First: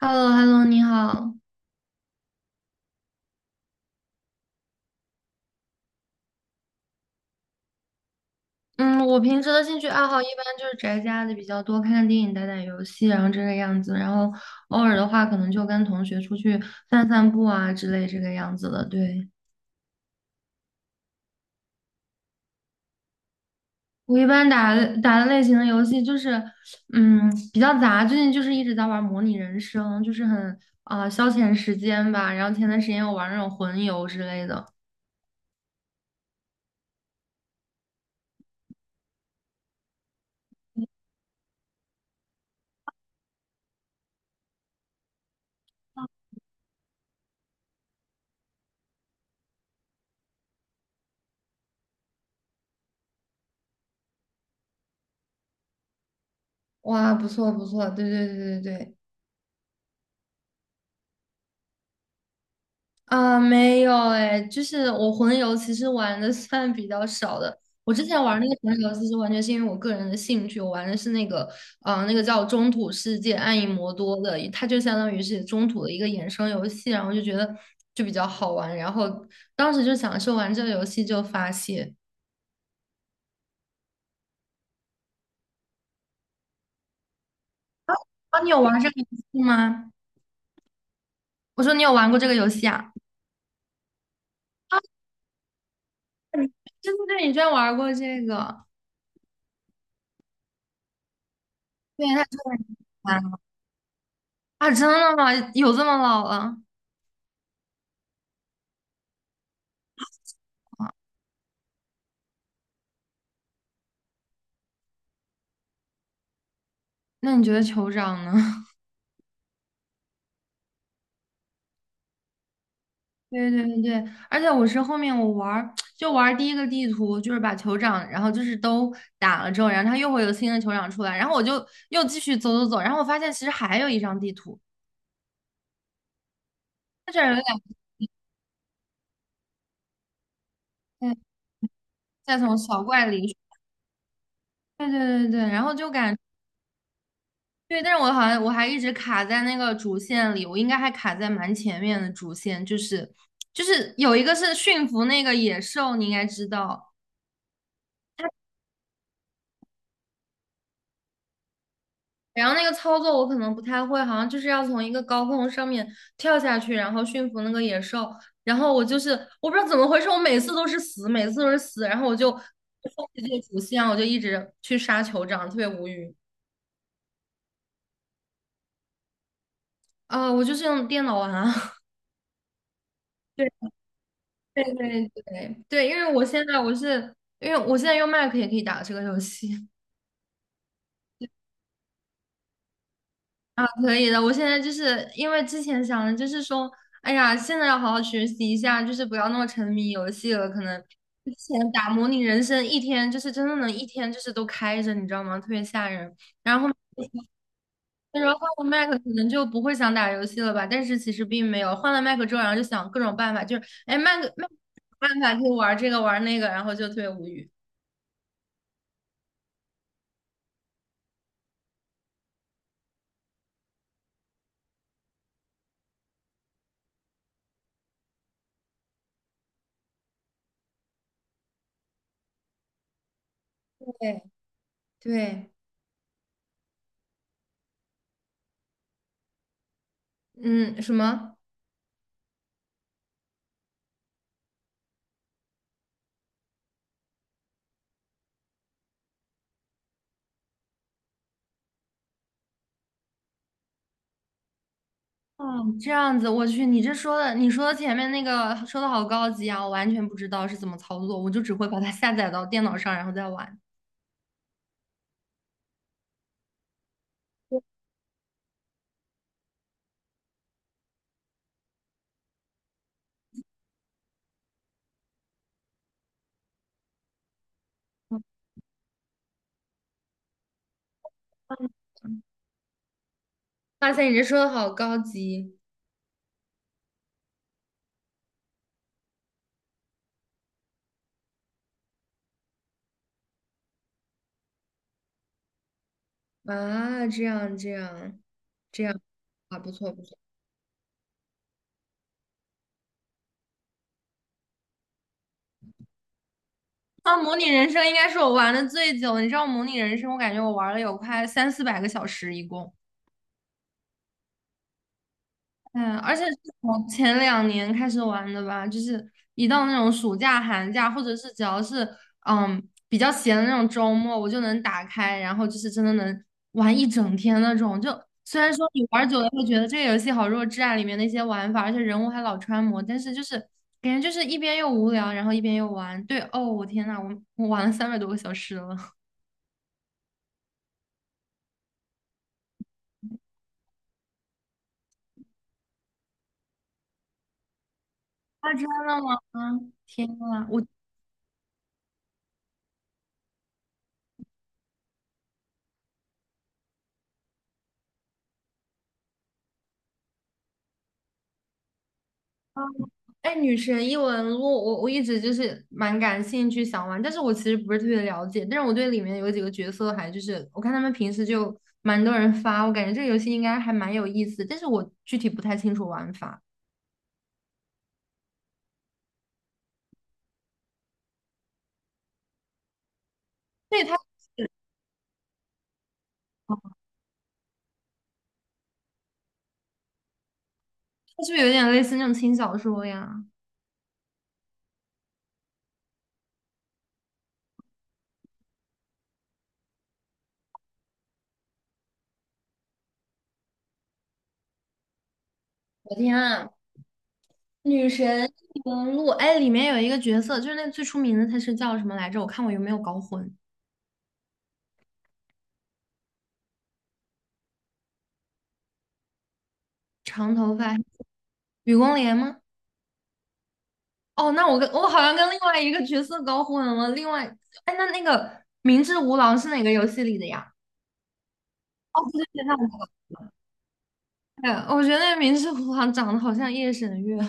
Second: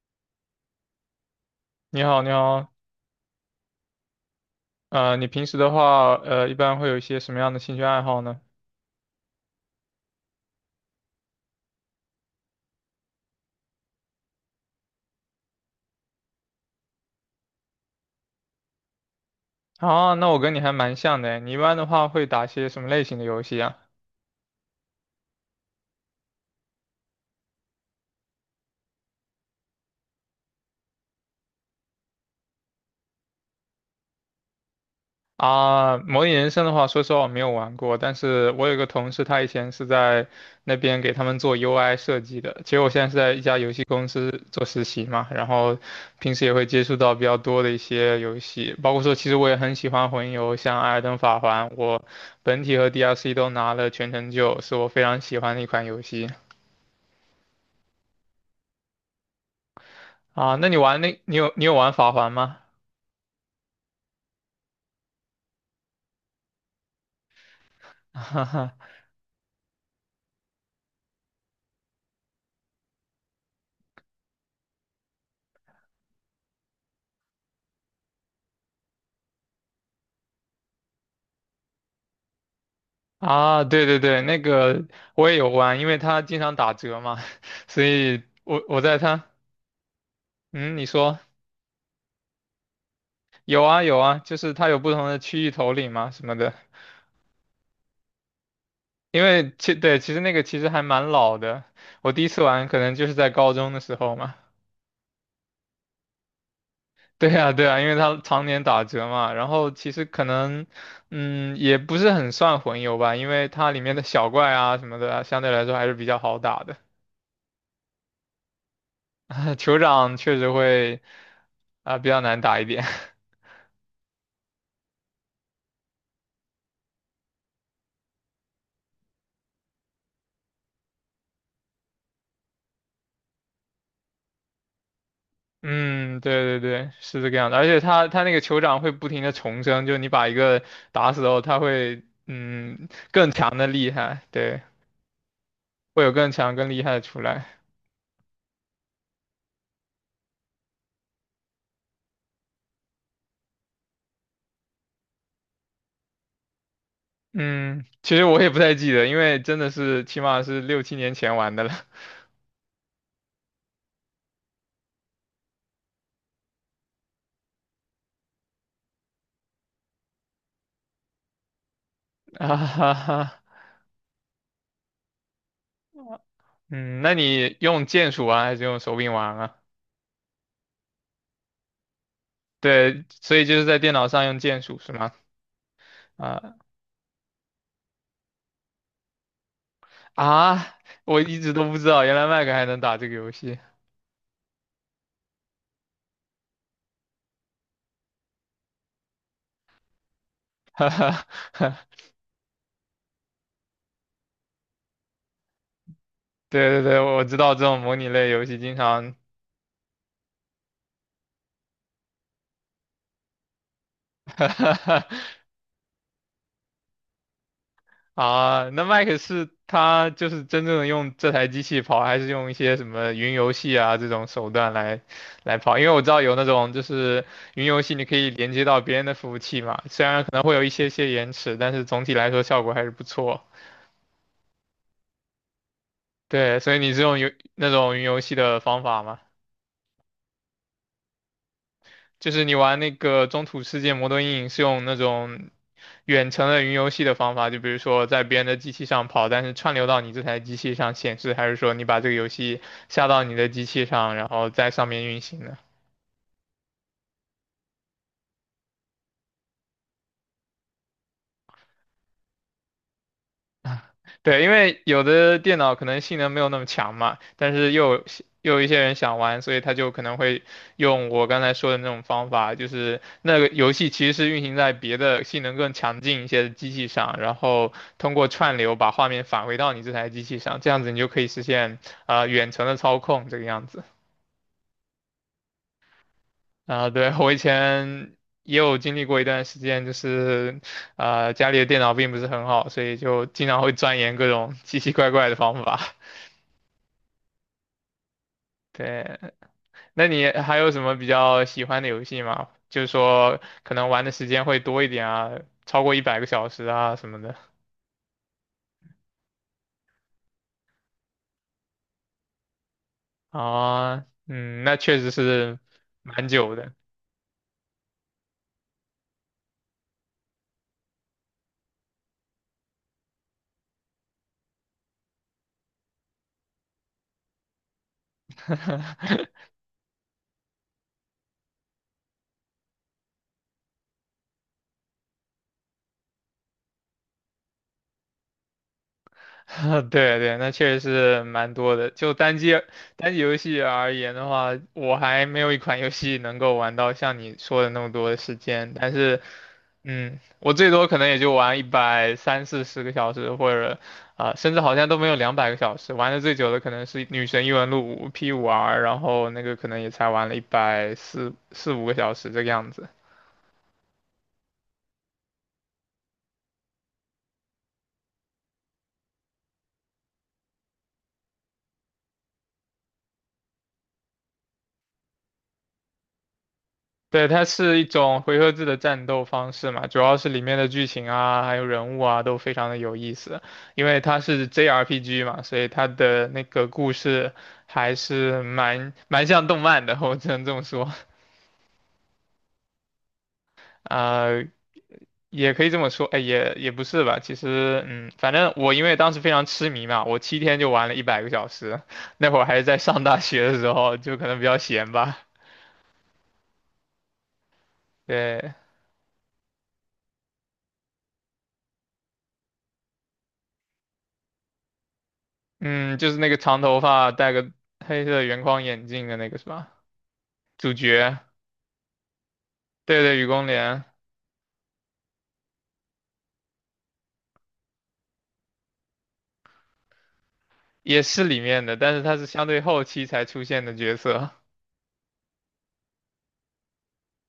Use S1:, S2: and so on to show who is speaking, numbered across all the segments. S1: h e l l o h e l l o 你好。
S2: 你好，你好，你平时的话，一般会有一些什么样的兴趣爱好呢？
S1: 嗯，我平时的兴趣爱好一般就是宅家的比较多，看看电影、打打游戏，然后这个样子。然后偶尔的话，可能就跟同学出去散散步啊之类这个样子的。对，
S2: 啊，那我跟你还蛮像的诶，你一般的话会打些什么类型的游戏啊？
S1: 我一般打的类型的游戏就是，嗯，比较杂。最近就是一直在玩模拟人生，就是很消遣时间吧。然后前段时间我玩那种魂游之类的，
S2: 啊，模拟人生的话，说实话我没有玩过，但是我有个同事，他以前是在那边给他们做 UI 设计的。其实我现在是在一家游戏公司做实习嘛，然后平时也会接触到比较多的一些游戏，包括说其实我也很喜欢魂游，像《艾尔登法环》，我本体和 DLC 都拿了全成就，是我非常喜欢的一款游戏。
S1: 哇，不错不错，对对对对对。
S2: 啊，那你有玩法环吗？
S1: 啊，没有哎，就是我魂游其实玩的算比较少的。我之前玩那个魂 游，其实完全是因为我个人的兴趣，我玩的是那个，那个叫《中土世界：暗影魔多》的，它就相当于是中土的一个衍生游戏，然后就觉得就比较好玩，然后当时就享受玩这个游戏就发泄。
S2: 啊，对对对，那个我也有玩，因为它经常打折嘛，所以
S1: 啊，你有
S2: 我
S1: 玩
S2: 我
S1: 这
S2: 在
S1: 个游
S2: 它，
S1: 戏吗？
S2: 嗯，你说
S1: 我说你有玩过这个游戏啊？
S2: 有啊有啊，就是它有不同的区域头领嘛什么的，
S1: 对对对，你居然玩过这个？
S2: 因为其实那个其实还蛮老的，
S1: 对，
S2: 我第
S1: 那
S2: 一
S1: 就
S2: 次玩可能就是在
S1: 玩
S2: 高中的时候嘛。
S1: 啊，真的吗？有这么老了？
S2: 对啊，对啊，因为它常年打折嘛，然后其实可能，
S1: 啊，
S2: 也不是很算混游吧，因为它里面的小怪啊什么的啊，相对来说还是比较好打的。
S1: 那你觉得酋长呢？
S2: 酋长确实会啊、比较难打一点。
S1: 对对对对，而且我是后面我玩儿第一个地图，就是把酋长，然后就是都打了之后，然后他又会有新的酋长出来，然后我就又继续走走走，然后我发现其实还有一张地图，
S2: 嗯，对对对，
S1: 它这
S2: 是
S1: 儿
S2: 这
S1: 有
S2: 个
S1: 两
S2: 样子。而且他那个酋长会不停的重生，就你把一个打死
S1: 再
S2: 后，他会
S1: 再从小怪
S2: 更
S1: 里，
S2: 强的厉害，对，
S1: 对对对对，然后就
S2: 会有
S1: 感
S2: 更强更厉害的出来。
S1: 对，但是我好像我还一直卡在那个主线里，我应该还卡在蛮前面的主线，就是有一个是驯服那个野兽，你应该知道。
S2: 嗯，其实我也不太记得，因为真的是起码是六七年前玩的了。
S1: 然后那个操作我可能不太会，好像就是要从一个高空上面跳下去，然后驯服那个野兽。然后我就是我不知道怎么回事，我每次都是死，每次都是死。然后我就 放
S2: 哈哈
S1: 弃这个
S2: 哈，
S1: 主线，我就一直去杀酋长，特别无语。
S2: 嗯，那你用键鼠玩还是用手柄玩啊？
S1: 我就是用电脑玩啊。
S2: 对，所以就是
S1: 对
S2: 在电脑上用
S1: 对
S2: 键鼠是
S1: 对
S2: 吗？
S1: 对对，因为我现
S2: 啊
S1: 在我是因为我现在用 Mac 也可以打这个游戏。
S2: 啊，我一直都不知道原来 Mac 还能打这个游戏。
S1: 啊，可以的。我现在就是因为之前想的就是说，哎呀，现在要好好学习一下，就是不要那么沉迷游戏了。可能
S2: 哈哈，
S1: 之前打模拟人生一天，就是真的能一天就是都开着，你知道吗？特别吓人。然后后
S2: 对对
S1: 面
S2: 对，我知道这种模拟
S1: 那时
S2: 类
S1: 候
S2: 游
S1: 换
S2: 戏
S1: 了
S2: 经
S1: Mac,可
S2: 常
S1: 能就不会想打游戏了吧？但是其实并没有，换了 Mac 之后，然后就想各种办法，就是哎，Mac 办法 可以玩这个玩那个，然后就特别无语。
S2: 啊，那 Mac 是他就是真正的用这台机器跑，还是用一些什么云游戏啊这种手段来跑？因为我知道有那种就是云游戏，你可以连接到别人的服务器嘛，虽然可能会有一些些延迟，但是总体来说效果还是不错。
S1: 对对，
S2: 对，所以你是用那种云游戏的方法吗？
S1: 嗯，什么？
S2: 就是你玩那个《中土世界魔盾印》是用那种远程的云游戏的方法，就比如说在别人的机器上跑，但是串流到你这台机器上显示，还是说你把这个游戏下到你的机器上，然后在上面运行呢？
S1: 嗯，这样子，我去，你这说的，你说的前面那个说的好高级啊，我完全不知道是怎么操作，我就只会把它下载到电脑上，然后再玩。
S2: 对，因为有的电脑可能性能没有那么强嘛，但是又有一些人想玩，所以他就可能会用我刚才说的那种方法，就是那个游戏其实是运行在别的性能更强劲一些的机器上，然后通过串流把画面返回到你这台机器上，这样子你就可以实现远程的操控这个样子。
S1: 哇塞，你这说的好高级
S2: 啊、对，我以前也有经历过一段时间，就是家里的电脑并不是很好，所以就经常会钻研各种 奇奇怪怪的方法。
S1: 啊！这样这样
S2: 对，
S1: 啊，不错不
S2: 那
S1: 错。
S2: 你还有什么比较喜欢的游戏吗？就是说可能玩的时间会多一点啊，超过一百个小时啊什
S1: 啊，
S2: 么
S1: 模
S2: 的
S1: 拟人生应该是我玩的最久，你知道模拟人生，我感觉我玩了有快三四百个小时一共。
S2: 啊，那确实是
S1: 嗯，而且
S2: 蛮
S1: 是
S2: 久的。
S1: 从前两年开始玩的吧，就是一到那种暑假、寒假，或者是只要是嗯比较闲的那种周末，我就能打开，然后就是真的能玩一整天那种。就虽然说你玩久了会觉得这个游戏好弱智啊，里面的一些玩法，而且人物还老穿模，但是就是感觉就是一边又无聊，然后一边又玩。对，哦，我天呐，我玩了三百多个小时了。
S2: 对对，那确实是蛮多的。就单机游戏而言的话，我还没有一款游戏能够玩到像你说的那么多的时
S1: 啊，真
S2: 间。但
S1: 的吗？
S2: 是
S1: 天呐，
S2: 我
S1: 我。
S2: 最多可能也就玩一百三四十个小时，或者啊、甚至好像都没有200个小时。玩的最久的可能是《女神异闻录五》P5R，然后那个可能也才玩了一百四四五个小时这个样子。
S1: 哎，女神异闻录，我一直就是蛮感兴趣想玩，但是我其实不是特别了解，但是我对里面有几个角色还就是我看他们平时就蛮多人发，我感觉这个游戏应该还蛮有意思，但是我具体不太清楚玩法。
S2: 对，它是一种回合制的战斗方式嘛，主要是里面的剧情啊，还有人物啊，都非常的有意思。
S1: 对，
S2: 因
S1: 它
S2: 为它是 JRPG 嘛，所以它的那个故事还是蛮像动漫的，我只能这么说。
S1: 它是不是有点类似那种轻小说呀？
S2: 啊、也可以这么说，哎，也不是吧。其实，反正我因为当时非常痴迷嘛，我7天就玩了一百个小时。那会儿还是在上大学的时候，就可能比较闲吧。
S1: 我天啊，女神
S2: 对，
S1: 异闻录，哎，里面有一个角色就是那最出名的，他是叫什么来着？我看我有没有搞混，
S2: 嗯，就是那个长头发、戴个黑色圆框眼镜的那个是吧？
S1: 长头
S2: 主
S1: 发，
S2: 角，
S1: 雨宫莲吗？
S2: 对对，雨宫莲
S1: 哦，那我好像跟另外一个角色搞混了。另外，哎，那个明智无郎是哪个游戏里的呀？
S2: 也是里面的，但
S1: 哦，
S2: 是他
S1: 对
S2: 是
S1: 对对，
S2: 相
S1: 那
S2: 对后
S1: 我
S2: 期才出现的角色。
S1: 对，我觉得那个明智无郎长得好像夜神月，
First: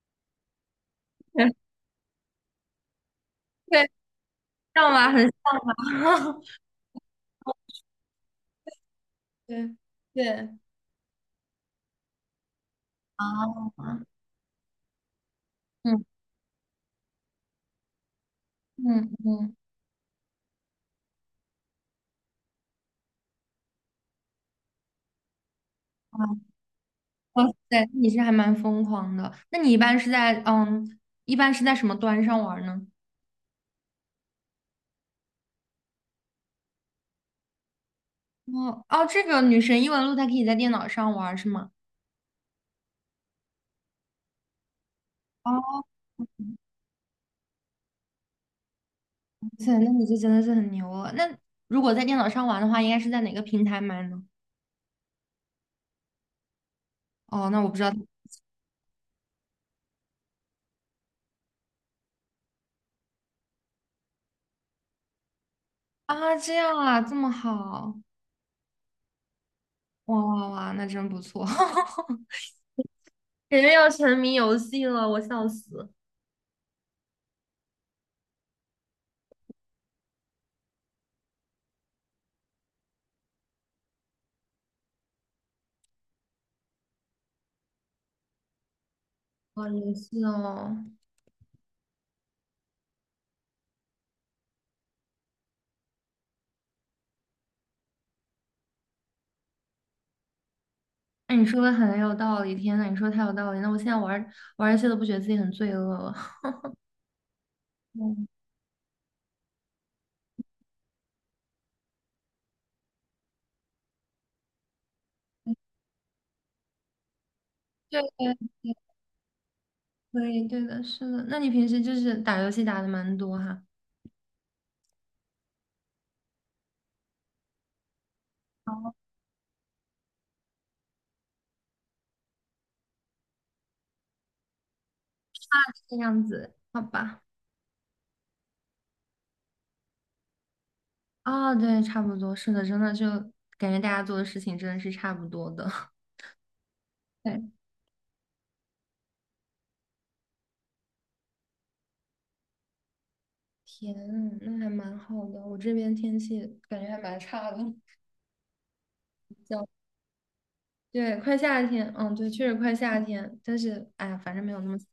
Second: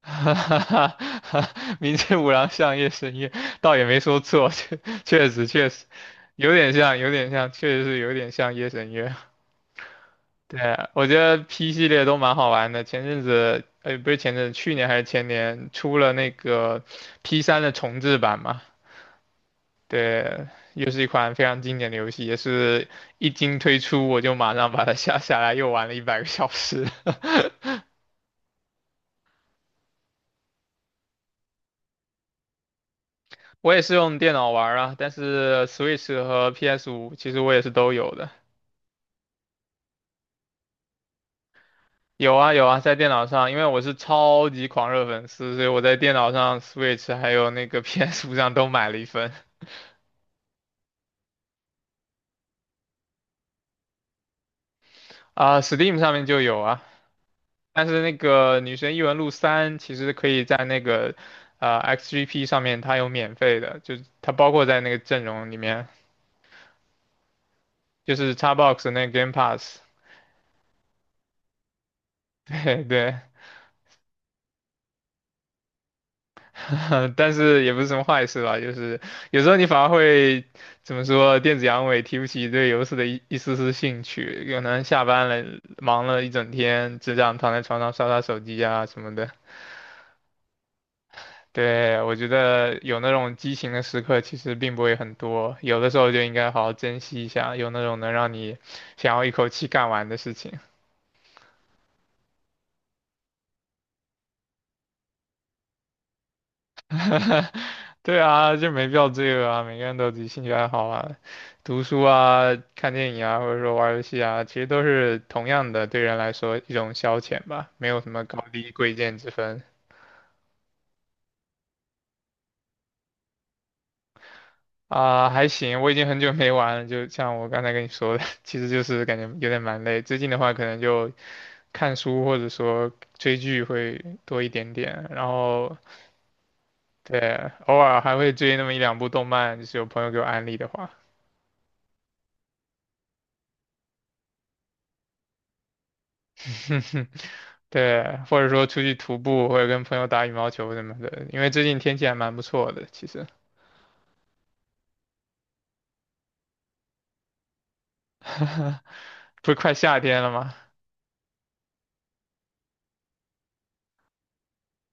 S2: 哈哈哈
S1: 对，
S2: 哈，
S1: 对
S2: 明知无像相夜神月，倒也没说错，
S1: 像吧，很像
S2: 确实
S1: 吧，
S2: 有点像，有点像，确实是有点像夜神月。
S1: 对对
S2: 对，我觉得 P 系列都蛮好玩的。前阵子，
S1: 啊，
S2: 不是前阵子，去年还是前年出
S1: 嗯
S2: 了那个 P3的重制版嘛？
S1: 嗯嗯，
S2: 对，又是一款非常经典的游戏，也是一经推出我就马上把它下下来，又玩了一百
S1: 啊，
S2: 个小时。
S1: 哇塞，你是还蛮疯狂的。那你一般是在嗯，一般是在什么端上玩呢？
S2: 我也是用电脑玩啊，但是 Switch 和 PS5其实我也是都有的。
S1: 哦哦，这个女神异闻录它可以在电脑上玩是吗？
S2: 有啊有啊，在电脑上，因为我是超级狂热粉丝，所以
S1: 哦
S2: 我在电脑上 Switch 还有那个 PS5上都买了一份
S1: 塞，那你就真的是很牛了。那如果在电脑上玩的话，应该是在哪个平台买呢？
S2: 啊，Steam 上面就有啊。
S1: 哦，那我不知
S2: 但
S1: 道
S2: 是那个《女神异闻录三》其实可以在那个XGP 上面，它有免费的，就它包括在那个阵容里面，
S1: 啊，这样啊，这么好，
S2: 就是 Xbox 的那个 Game Pass。
S1: 哇哇哇，那真不错，哈哈，
S2: 对对，
S1: 感觉要沉迷游戏了，我笑死。
S2: 但是也不是什么坏事吧，就是有时候你反而会怎么说，电子阳痿提不起对游戏的一丝丝兴趣，可能下班了忙了一整天，只想躺在床上刷刷手机啊什么的。
S1: 哇，游戏哦，
S2: 对，我觉得有那种激情的时刻其实并不会很多，有的时候就应该好好珍惜一下，有那种能让你想要一口气干完的事情。
S1: 那你说的很有道理，天呐，你说的太有道理，那我现在玩儿游戏都不觉得自己很罪恶了。
S2: 对
S1: 嗯，
S2: 啊，就没必要罪恶啊，每个人都有自己兴趣爱好啊，读书啊、看电影啊，或者说玩儿游戏啊，其实都是同样的，对人来说一种消遣吧，没有
S1: 对
S2: 什么
S1: 对
S2: 高低贵贱之分
S1: 对对的，是的。那你平时就是打游戏打的蛮多哈，
S2: 啊。还行，我已经很久没玩了，就像我刚才跟你说的，其实就是感觉有点蛮累。最近的话，可能就看书或者说追剧会多一点点，然后
S1: 这样子，好吧。
S2: 对，偶尔还会追那么一两部动漫，就是有朋友给我安利的话。
S1: 啊，对，差不多，是的，真的就感觉大家做的事情真的是差不多的。对，
S2: 对，或者说出去徒步，或者跟朋友打羽毛球什么的，因为最近天气还蛮不错的，其实，
S1: 天呐那还蛮好的。我这边天气感觉还蛮差的。
S2: 不是快夏天了吗？
S1: 对，快夏天，嗯，对，确实快夏天，但是哎呀，反正没有那么，今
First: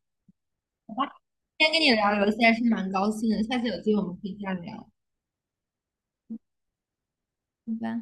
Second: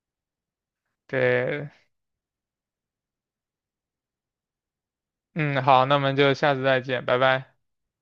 S2: 对，
S1: 天跟你聊游戏还是蛮高兴的，下次有机会我们可以再聊。
S2: 嗯，好，那我们就下次再见，拜拜。
S1: 拜拜。